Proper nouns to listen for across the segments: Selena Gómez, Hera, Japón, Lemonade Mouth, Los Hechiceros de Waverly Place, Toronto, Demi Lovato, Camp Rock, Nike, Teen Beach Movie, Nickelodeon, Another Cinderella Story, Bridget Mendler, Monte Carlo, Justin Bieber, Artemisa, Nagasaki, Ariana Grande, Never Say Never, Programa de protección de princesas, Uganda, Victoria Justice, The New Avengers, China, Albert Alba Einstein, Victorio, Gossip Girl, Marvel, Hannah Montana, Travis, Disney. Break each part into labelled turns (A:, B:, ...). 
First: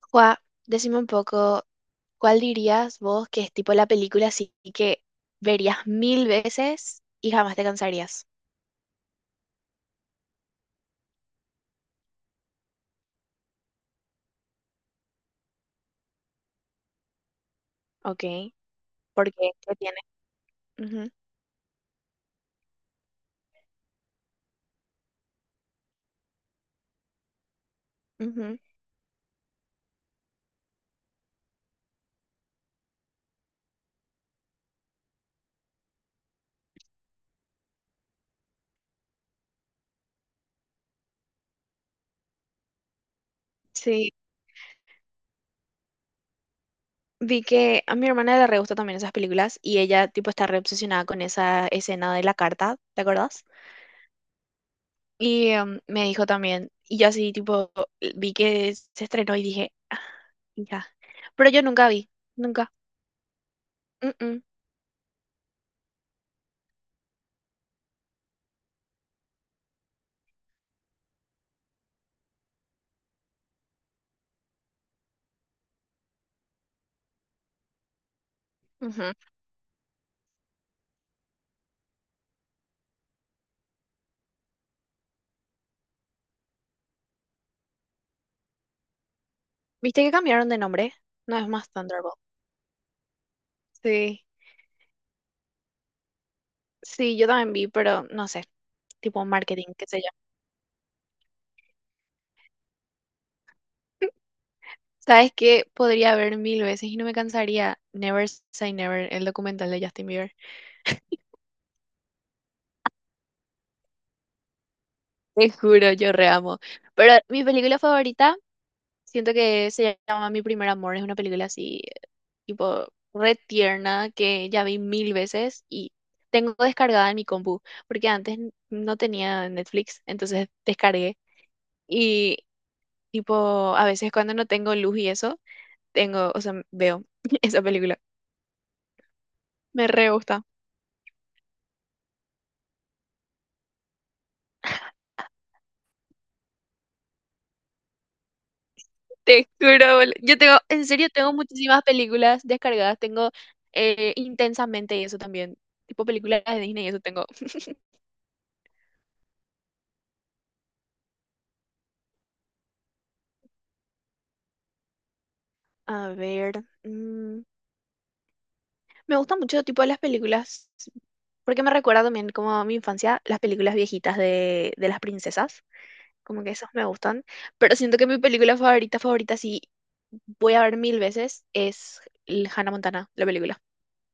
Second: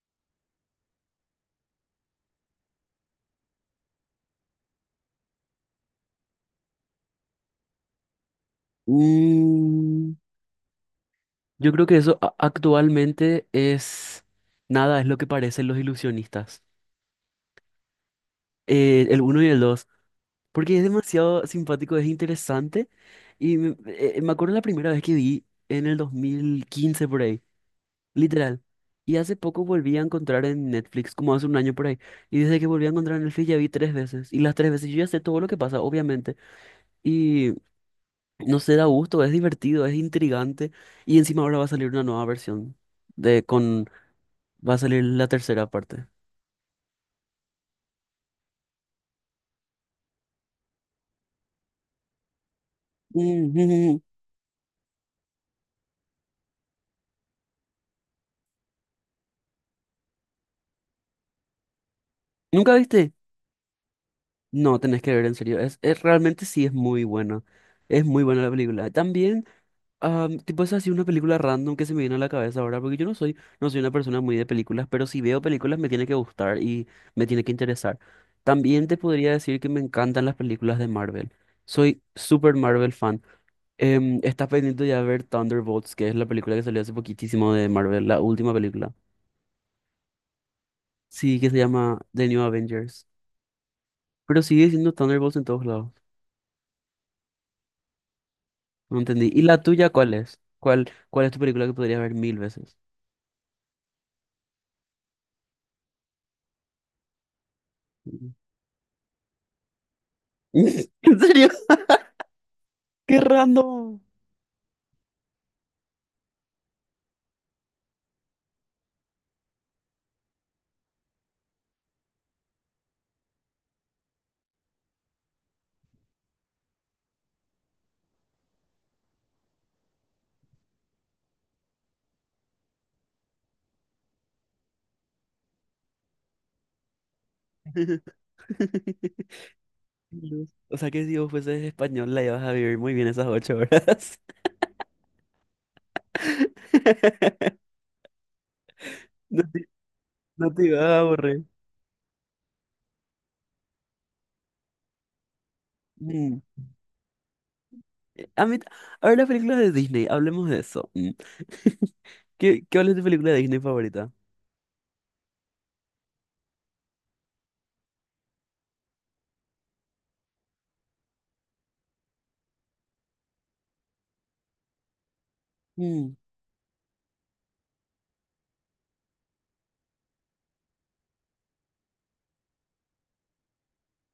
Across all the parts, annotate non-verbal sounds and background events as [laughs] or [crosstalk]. A: Juá, decime un poco, ¿cuál dirías vos que es tipo la película así que verías mil veces y jamás te cansarías?
B: Mm, yo creo que eso actualmente es nada, es lo que parecen los ilusionistas.
A: Ok,
B: El
A: ¿por
B: uno y
A: qué?
B: el
A: ¿Qué
B: dos,
A: tiene?
B: porque es
A: Ujú,
B: demasiado simpático, es interesante. Y me acuerdo la primera vez que vi en el 2015 por ahí,
A: ujú.
B: literal. Y hace poco volví a encontrar en Netflix, como hace un año por ahí. Y desde que volví a encontrar en Netflix ya vi tres veces. Y las tres veces yo ya sé todo lo que pasa, obviamente. No sé, da gusto, es divertido, es intrigante. Y encima ahora va a salir una nueva versión de con
A: Sí,
B: va a salir la tercera parte.
A: vi que a mi hermana le re gusta también esas películas y ella tipo está re obsesionada con esa escena de la carta, ¿te acordás?
B: Ujú. [laughs]
A: Y me dijo también, y yo así tipo vi que se estrenó y dije, "Ah, ya, pero yo nunca vi, nunca."
B: ¿Nunca viste?
A: Mm, mm,
B: No, tenés que ver en serio. Es, realmente sí es muy buena. Es muy buena la película. También, ah, tipo es así una película random que se me viene a la cabeza ahora, porque yo no soy una persona muy de películas, pero si veo películas me tiene que gustar y me tiene que interesar. También te
A: ujú.
B: podría decir que me encantan las películas de Marvel. Soy super Marvel fan. ¿Estás pendiente de ya de ver Thunderbolts, que es la película que salió hace poquitísimo de Marvel, la última película?
A: ¿Viste que cambiaron de nombre? No
B: Sí,
A: es
B: que se
A: más
B: llama
A: Thunderbolt.
B: The New Avengers.
A: Sí,
B: Pero sigue siendo Thunderbolts en todos lados.
A: sí, yo también vi, pero no sé,
B: No
A: tipo
B: entendí. ¿Y la
A: marketing, qué
B: tuya
A: sé
B: cuál es? ¿Cuál es tu película que podrías ver mil veces?
A: yo. [laughs] ¿Sabes qué? Podría ver mil veces y no me cansaría Never
B: Mm.
A: Say Never, el documental de Justin Bieber.
B: [laughs] ¿En serio? ¡Qué random!
A: Te juro, yo re amo. Pero mi película favorita, siento que se llama Mi Primer Amor, es una película así, tipo, re tierna, que ya vi mil veces y tengo descargada en mi compu, porque antes no tenía Netflix, entonces descargué. Y, tipo, a veces cuando no tengo luz y eso tengo, o sea, veo [laughs] esa película.
B: [laughs]
A: Me re gusta.
B: Dios. O sea que si vos fueses español la ibas a vivir muy bien esas ocho horas. [laughs] No
A: Te
B: te,
A: juro, yo
B: no
A: tengo,
B: te ibas
A: en
B: a
A: serio, tengo
B: aburrir.
A: muchísimas películas descargadas. Tengo intensamente y eso también. Tipo
B: Mm.
A: películas de Disney y eso tengo.
B: A mí, a ver las películas de Disney, hablemos de eso. Mm. [laughs] ¿Qué, qué cuál es tu película de Disney favorita?
A: A ver, mm, me gusta mucho tipo de las películas, porque me recuerda también como a mi infancia, las películas viejitas de las princesas.
B: Mm,
A: Como que esas me gustan. Pero siento que mi película favorita, favorita, sí, voy a ver mil veces, es el Hannah Montana, la película.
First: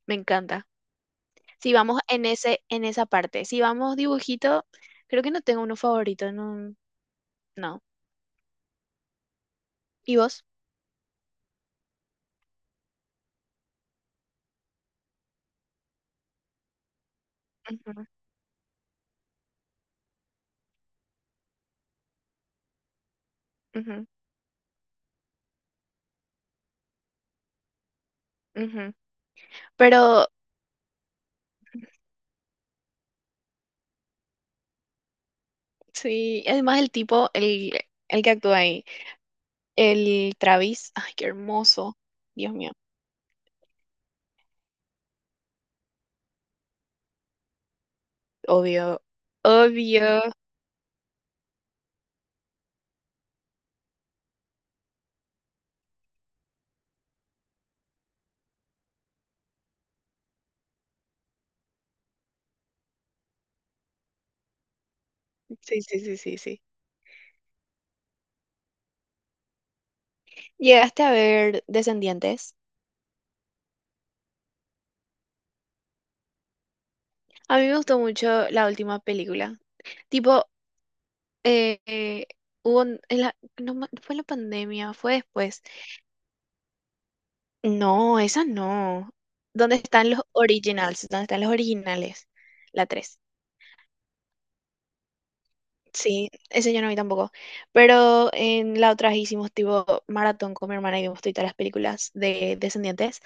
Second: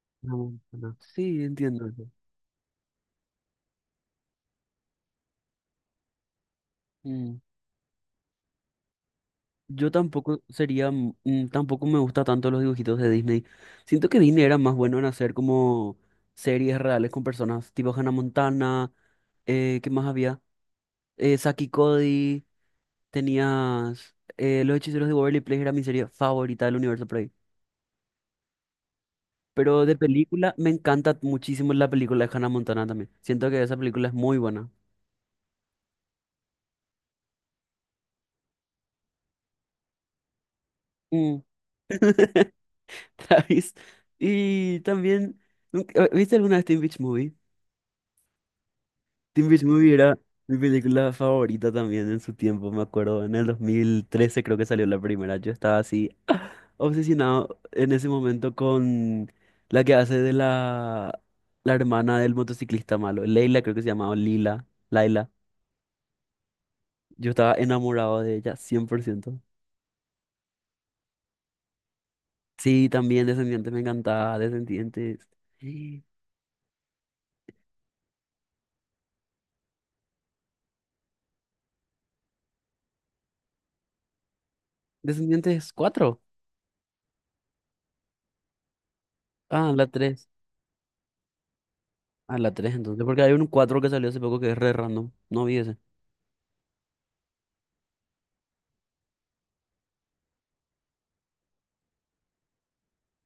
A: Me
B: no,
A: encanta.
B: no, sí,
A: Si
B: entiendo
A: vamos
B: eso.
A: en ese, en esa parte. Si vamos dibujito, creo que no tengo uno favorito, no.
B: Mm.
A: No.
B: Yo
A: ¿Y
B: tampoco
A: vos?
B: sería, tampoco me gusta tanto los dibujitos de Disney. Siento que Disney era más bueno en hacer como series reales con personas, tipo
A: Ujú,
B: Hannah Montana, ¿qué más había? Saki y Cody,
A: ujú,
B: tenías Los Hechiceros de Waverly Place, era mi serie favorita del universo.
A: ujú.
B: Pero de
A: Pero
B: película, me encanta muchísimo la película de Hannah Montana también. Siento que esa película es muy buena.
A: sí, además el tipo, el que actúa ahí, el Travis, ay, qué
B: Mm.
A: hermoso.
B: [laughs]
A: Dios mío.
B: ¿Sabes? Y también, ¿viste alguna vez Teen Beach Movie?
A: Obvio.
B: Teen Beach Movie era
A: Obvio.
B: mi película favorita también en su tiempo, me acuerdo. En el 2013 creo que salió la primera. Yo estaba así [gasps] [laughs] obsesionado en ese momento con la que hace de la hermana del motociclista malo. Leila creo que se llamaba, o Lila, Laila.
A: Sí, sí, sí, sí, sí.
B: Yo estaba enamorado de ella, 100%.
A: ¿Llegaste a ver Descendientes?
B: Sí, también Descendientes me encantaba, Descendientes. Sí.
A: A mí me gustó mucho la última película. Tipo, eh, eh, hubo, no, fue en la pandemia, fue después.
B: Descendientes cuatro.
A: No, esa no.
B: Ah,
A: ¿Dónde
B: la
A: están los
B: tres.
A: originals? ¿Dónde están los originales?
B: Ah, la tres
A: La
B: entonces,
A: 3,
B: porque hay un 4 que salió hace poco que es re random. No vi ese.
A: sí, ese yo no vi tampoco. Pero en la otra hicimos tipo maratón con mi hermana y vimos todas las películas de Descendientes.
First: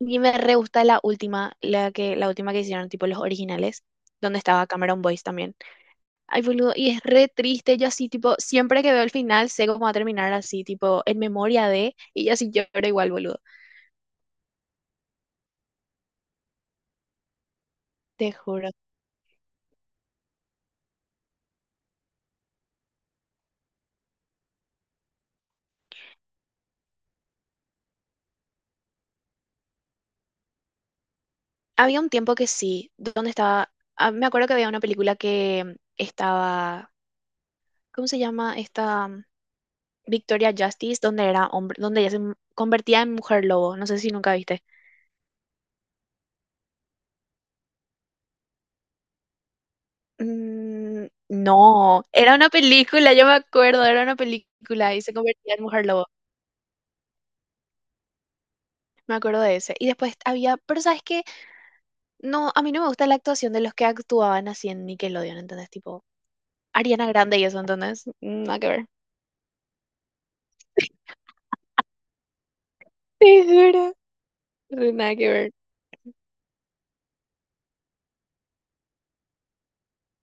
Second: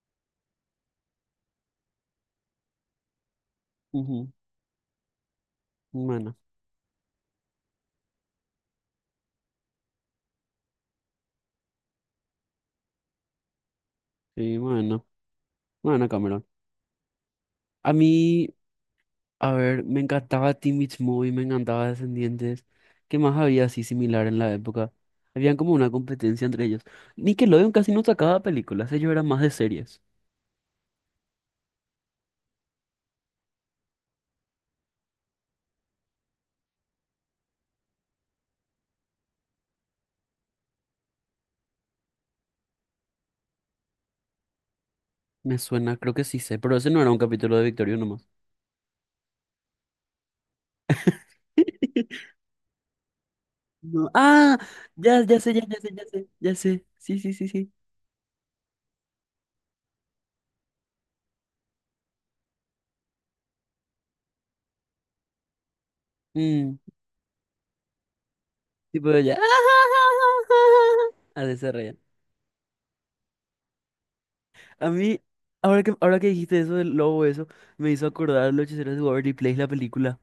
A: Y me re gusta la última, la última que hicieron, tipo los originales,
B: Ujú.
A: donde estaba Cameron Boyce también.
B: Bueno,
A: Ay, boludo, y es re triste. Yo así, tipo, siempre que veo el final, sé cómo va a terminar así, tipo, en memoria de, y yo así lloro igual, boludo.
B: sí, bueno. Bueno, Cameron. A
A: Te
B: mí,
A: juro.
B: a ver, me encantaba Teen Beach Movie, me encantaba Descendientes. ¿Qué más había así similar en la época? Habían como una competencia entre ellos. Nickelodeon casi no sacaba películas, ellos eran más de series.
A: Había un tiempo que sí, donde estaba, ah, me acuerdo que había una película que estaba, ¿cómo se llama? Esta mm, Victoria Justice, donde era hombre, donde ella convertía en mujer lobo, no sé si nunca viste.
B: Me suena, creo que sí sé, pero ese no era un capítulo de Victorio nomás.
A: Mm, no,
B: [laughs]
A: era una película, yo me acuerdo, era
B: No.
A: una
B: Ah,
A: película y se
B: ya, ya sé,
A: convertía
B: ya,
A: en
B: ya
A: mujer
B: sé, ya
A: lobo.
B: sé, ya sé. Sí, sí, sí, sí.
A: Me acuerdo de ese. Y después había, pero ¿sabes qué? No, a mí no me gusta la actuación de los que actuaban así en Nickelodeon, ¿entendés? Tipo,
B: Mm,
A: Ariana Grande y eso, ¿entendés? Nada que ver.
B: tipo ya. [laughs] Así se reían.
A: Te juro.
B: A
A: Re nada
B: mí,
A: que ver.
B: ahora que dijiste eso del lobo, eso, me hizo acordar Los Hechiceros de Waverly Place, la película.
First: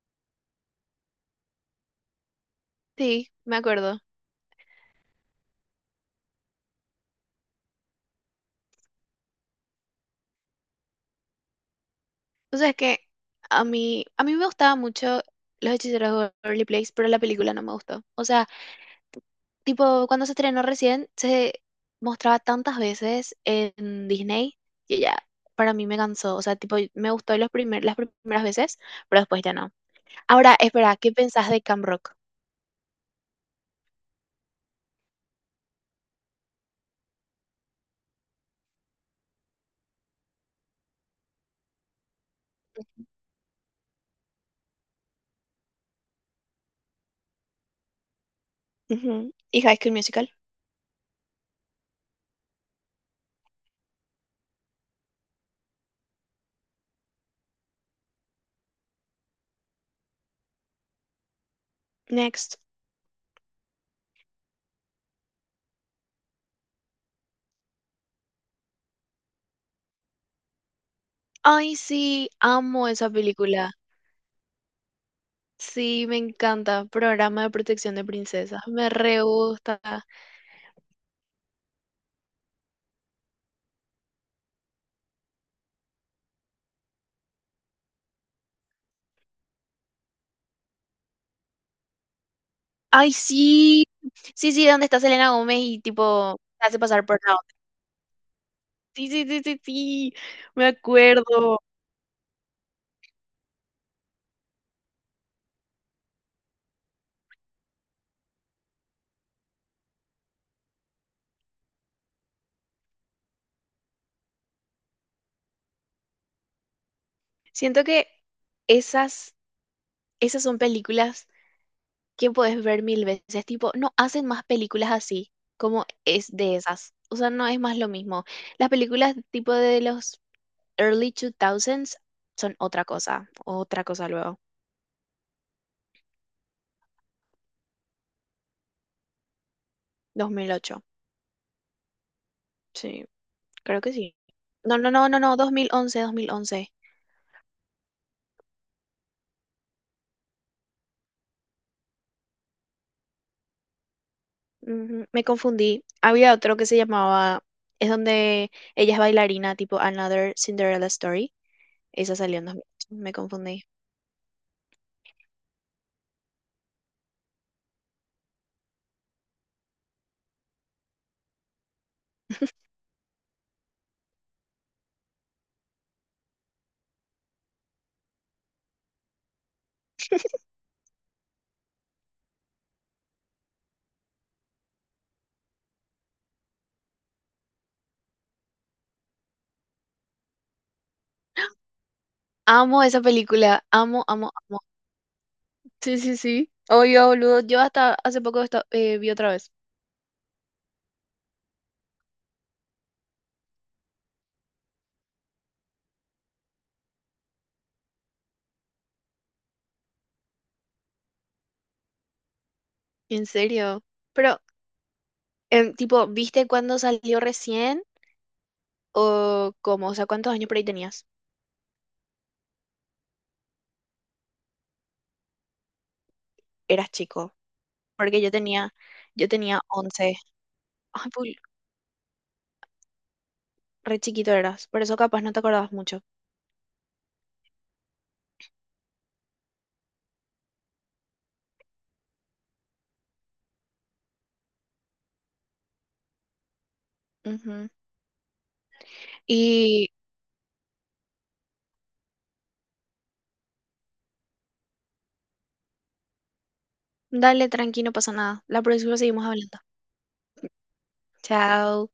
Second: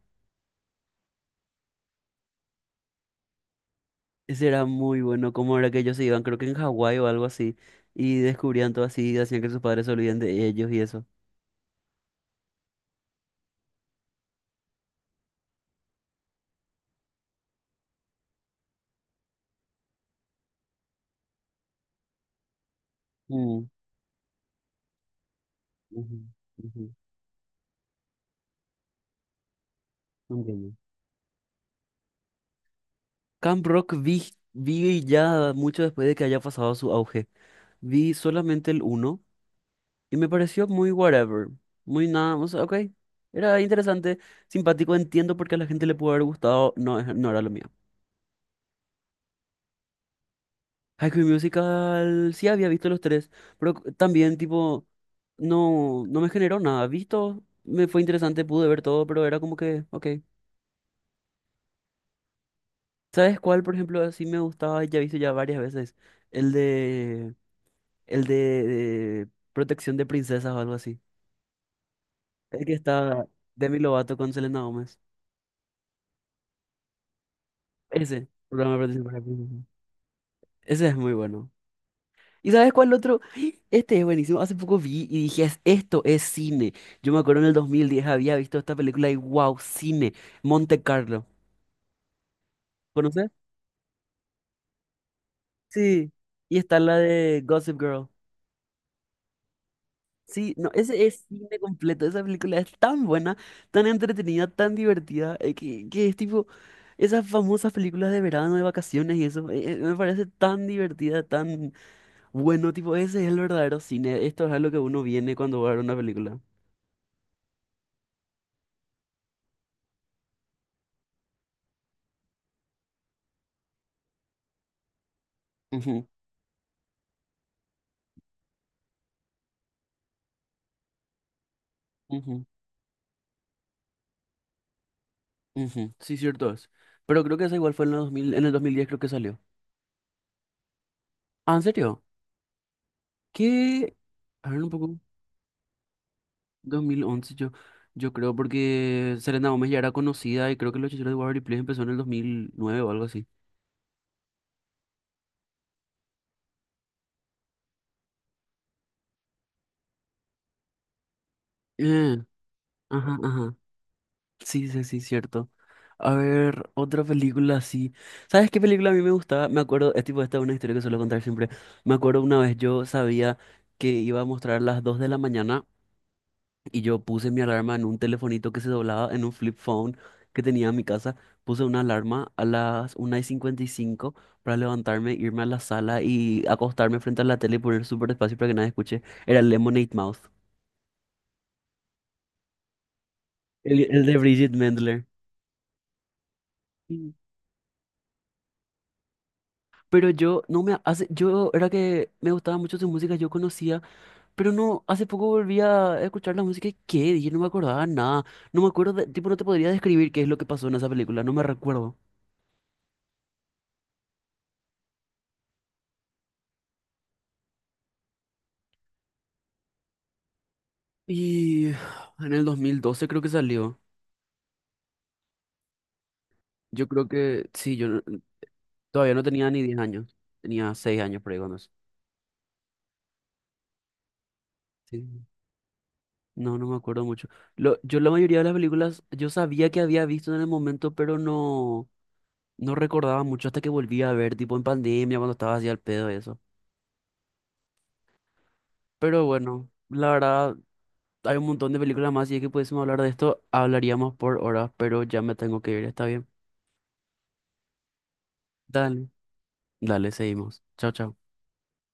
A: Sí, me acuerdo.
B: Ese era muy bueno, como era que ellos se iban, creo que en Hawái o algo así, y descubrían todo así, y hacían que sus padres se olviden de ellos y eso.
A: O sea, es que a mí me gustaba mucho Los Hechiceros de Waverly Place, pero la película no me gustó. O sea, tipo, cuando se estrenó recién, se mostraba tantas veces
B: Mm,
A: en Disney que ya para mí me
B: ujú,
A: cansó. O sea, tipo,
B: ujú,
A: me gustó los primer, las primeras veces, pero después ya no. Ahora,
B: entiendo.
A: espera, ¿qué pensás de Camp Rock?
B: Camp Rock vi, ya mucho después de que haya pasado su auge. Vi solamente el uno. Y me pareció muy whatever, muy nada, o sea, ok, era interesante, simpático, entiendo por qué a la gente le pudo haber gustado, no, no era lo mío.
A: Ujú. Y High School Musical.
B: High School Musical, sí había visto los tres, pero también, tipo, no me generó nada, visto, me fue interesante, pude ver todo, pero era como que, ok.
A: Next.
B: ¿Sabes cuál, por ejemplo, así me gustaba, ya he visto ya varias veces? El de, de protección de princesas o algo así.
A: Ay, sí,
B: El que
A: amo esa
B: está
A: película.
B: Demi Lovato con Selena Gómez.
A: Sí, me encanta. Programa de protección de
B: Ese,
A: princesas.
B: programa de
A: Me
B: protección para
A: re
B: princesas.
A: gusta.
B: Ese es muy bueno. ¿Y sabes cuál otro? [gasps] Este es buenísimo. Hace poco vi y dije, esto es cine. Yo me acuerdo en el 2010 había visto esta película y wow, cine. Monte Carlo.
A: Ay,
B: ¿Conoces?
A: sí, sí, sí, ¿dónde está Selena Gómez y
B: Sí.
A: tipo
B: Y
A: se hace
B: está la
A: pasar por la
B: de
A: otra?
B: Gossip Girl.
A: Sí, sí, sí, sí, sí,
B: Sí,
A: me
B: no, ese es cine
A: acuerdo.
B: completo. Esa película es tan buena, tan entretenida, tan divertida, que es tipo esas famosas películas de verano, de vacaciones y eso. Me parece tan divertida, tan bueno. Tipo, ese es el verdadero cine. Esto es a lo que uno viene cuando va a ver una película.
A: Siento que esas, esas son películas que puedes ver mil veces, tipo, no hacen más películas así como
B: Ujú.
A: es de esas. O sea, no es más lo mismo. Las películas tipo de los early 2000s
B: Ujú,
A: son otra cosa luego.
B: ujú. Sí, cierto es. Pero creo que esa igual fue en el 2000 en el 2010 creo que salió.
A: 2008.
B: Ah, ¿en serio?
A: Sí, creo que
B: ¿Qué?
A: sí.
B: A ver un
A: No, no,
B: poco.
A: no, no, no, dos mil once dos mil once.
B: Dos mil once yo, yo creo porque Selena Gómez ya era conocida y creo que Los Hechiceros de Waverly Place empezó en el 2009 o algo así.
A: Ujú, me confundí. Había otro que se llamaba, es donde ella es bailarina, tipo Another Cinderella Story. Esa
B: Eh,
A: salió en 2008. Me
B: ajá, ajá.
A: confundí.
B: Sí, sí, sí, cierto. A ver, otra película así. ¿Sabes qué película a mí me gustaba? Me acuerdo, es tipo, esta es una historia que suelo contar siempre. Me acuerdo una vez yo sabía que iba a mostrar a las 2 de la mañana. Y yo puse mi alarma en un telefonito que se doblaba, en un flip phone que tenía en mi casa. Puse una alarma a las 1:55 para levantarme, irme a la sala y acostarme frente a la tele y poner súper despacio para que nadie escuche. Era Lemonade Mouth,
A: Amo esa película. Amo,
B: el de
A: amo,
B: Bridget
A: amo.
B: Mendler.
A: Sí, sí, sí. Obvio,
B: Mm.
A: boludo. Yo hasta hace poco vi otra vez.
B: Pero yo no me hace, yo era que me gustaba mucho su música, yo conocía, pero no, hace poco volví a escuchar la música y qué, yo no me acordaba nada, no me acuerdo, tipo, no te podría describir qué es lo que pasó en esa película, no me recuerdo.
A: En serio. Pero, tipo, ¿viste cuándo salió recién? ¿O cómo? O sea, ¿cuántos años por ahí tenías?
B: Y en el 2012 creo que salió. Yo
A: Eras
B: creo
A: chico.
B: que sí, yo no-
A: Porque
B: todavía no
A: yo
B: tenía
A: tenía
B: ni 10 años.
A: 11.
B: Tenía 6
A: Ay,
B: años por ahí
A: re chiquito eras. Por eso
B: Sí.
A: capaz no te acordabas mucho.
B: No, no me acuerdo mucho. Lo, yo la mayoría de las películas yo sabía que había visto en el momento, pero no, no recordaba mucho hasta que volví a ver, tipo en pandemia, cuando estaba así al pedo y eso.
A: Ujú.
B: Pero bueno,
A: Y
B: la verdad, hay un montón de películas más y es que pudiésemos hablar de esto, hablaríamos por horas, pero ya me tengo que ir, está bien.
A: dale, tranqui, no pasa nada. La próxima
B: Dale.
A: seguimos hablando.
B: Dale, seguimos. Chao, chao.
A: Chao.